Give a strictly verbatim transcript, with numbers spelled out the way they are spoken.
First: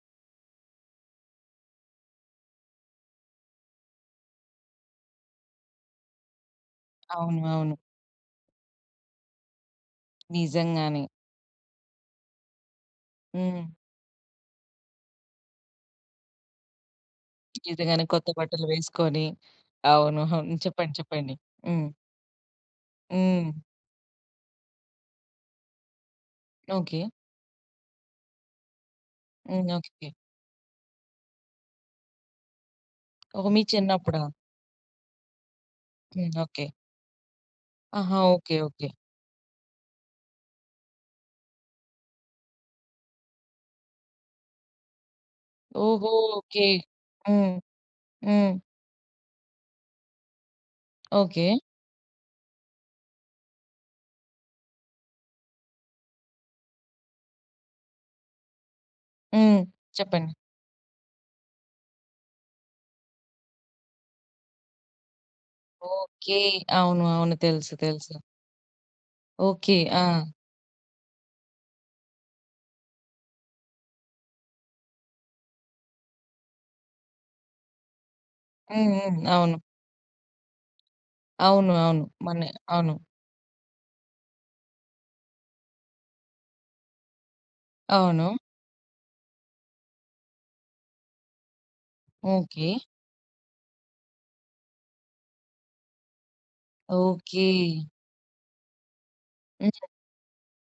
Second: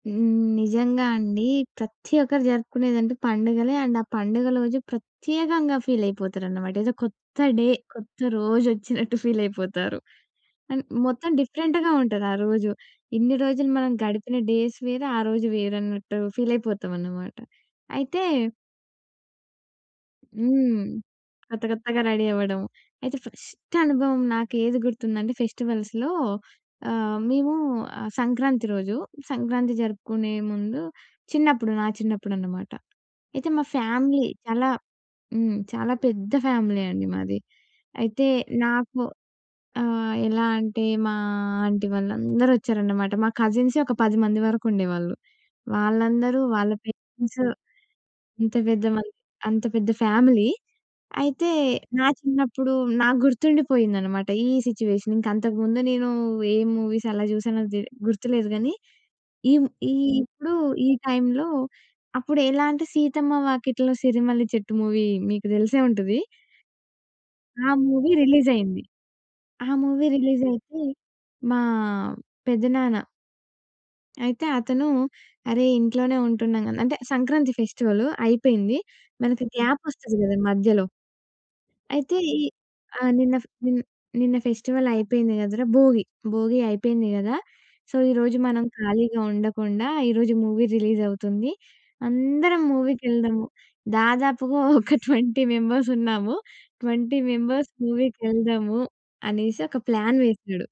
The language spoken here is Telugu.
హ్మ్. నిజంగా అండి. ప్రతి ఒక్కరు జరుపుకునేదంటే పండుగలే. అండ్ ఆ పండుగ రోజు ప్రత్యేకంగా ఫీల్ అయిపోతారనమాట. ఏదో కొత్త అవును, డే, అవును. కొత్త రోజు వచ్చినట్టు ఫీల్ అయిపోతారు. అండ్ నిజంగానే. మొత్తం డిఫరెంట్‌గా ఉంటది ఆ రోజు. ఇన్ని రోజులు హ్మ్. మనం గడిపిన డేస్ వేరే, ఆ రోజు వేరు అన్నట్టు ఫీలయిపోతామన్నమాట. నిజంగానే అయితే కొత్త బట్టలు వేసుకొని, అవును. హ్మ్. చెప్పండి చెప్పండి. కొత్త హ్మ్. కొత్తగా రెడీ అవ్వడం. అయితే హ్మ్. ఫస్ట్ అనుభవం నాకు ఏది గుర్తుందంటే, ఫెస్టివల్స్‌లో. ఓకే. ఆహ్, మేము సంక్రాంతి రోజు, హ్మ్. సంక్రాంతి ఓకే. జరుపుకునే ముందు, చిన్నప్పుడు నా చిన్నప్పుడనమాట. ఒక అయితే, మీ మా చిన్నప్పుడా? ఫ్యామిలీ చాలా హ్మ్. చాలా హ్మ్. పెద్ద ఓకే. ఫ్యామిలీ అండి మాది. ఆహా! అయితే ఓకే. ఓకే. నాకు ఆహ్, ఎలా అంటే మా ఆంటీ వాళ్ళందరూ వచ్చారన్నమాట. మా కజిన్సే ఒక పది మంది వరకు ఉండేవాళ్ళు. ఓహో! వాళ్ళందరూ ఓకే. వాళ్ళ పేరెంట్స్ హ్మ్. హ్మ్. అంత పెద్ద మంది అంత పెద్ద ఫ్యామిలీ. అయితే ఓకే. నా చిన్నప్పుడు నాకు గుర్తుండిపోయిందన్నమాట. ఈ సిట్యుయేషన్ ఇంకా అంతకు ముందు నేను ఏ మూవీస్ ఎలా చూసానో దె గుర్తులేదు గానీ, ఈ హ్మ్. ము ఈ చెప్పండి. ఇప్పుడు ఈ టైమ్‌లో అప్పుడు ఎలా అంటే, 'సీతమ్మ వాకిట్లో సిరిమల్లి చెట్టు' మూవీ మీకు తెలిసే ఉంటది. ఓకే. అవును, అవును. ఆ తెలుసు, మూవీ తెలుసు. రిలీజ్ అయింది. ఆ ఓకే. మూవీ ఆ! రిలీజ్ అయితే, మా పెద్దనాన్న అయితే అతను "అరే! ఇంట్లోనే ఉంటున్నాం" అంటే సంక్రాంతి ఫెస్టివల్ అయిపోయింది. హ్మ్, హ్మ్. మనకి అవును. గ్యాప్ వస్తది కదా! మధ్యలో. అవును, అవును. అయితే ఈ మొన్నే, అవును. ఆహ్, నిన్న ఫ "నిన్న ఫెస్టివల్ అయిపోయింది కదరా! భోగి, భోగి అయిపోయింది కదా! సో అవును. ఈరోజు మనం ఖాళీగా ఉండకుండా, ఈరోజు మూవీ రిలీజ్ అవుతుంది. అందరం ఓకే. మూవీ‌కెళ్దాము." దాదాపుగా ఒక ట్వెంటీ మెంబర్స్ ఉన్నాము. "Twenty okay. మెంబర్స్ మూవీ‌కి వెళ్దాము" అనేసి ఒక హ్మ్. ప్లాన్ వేసాడు.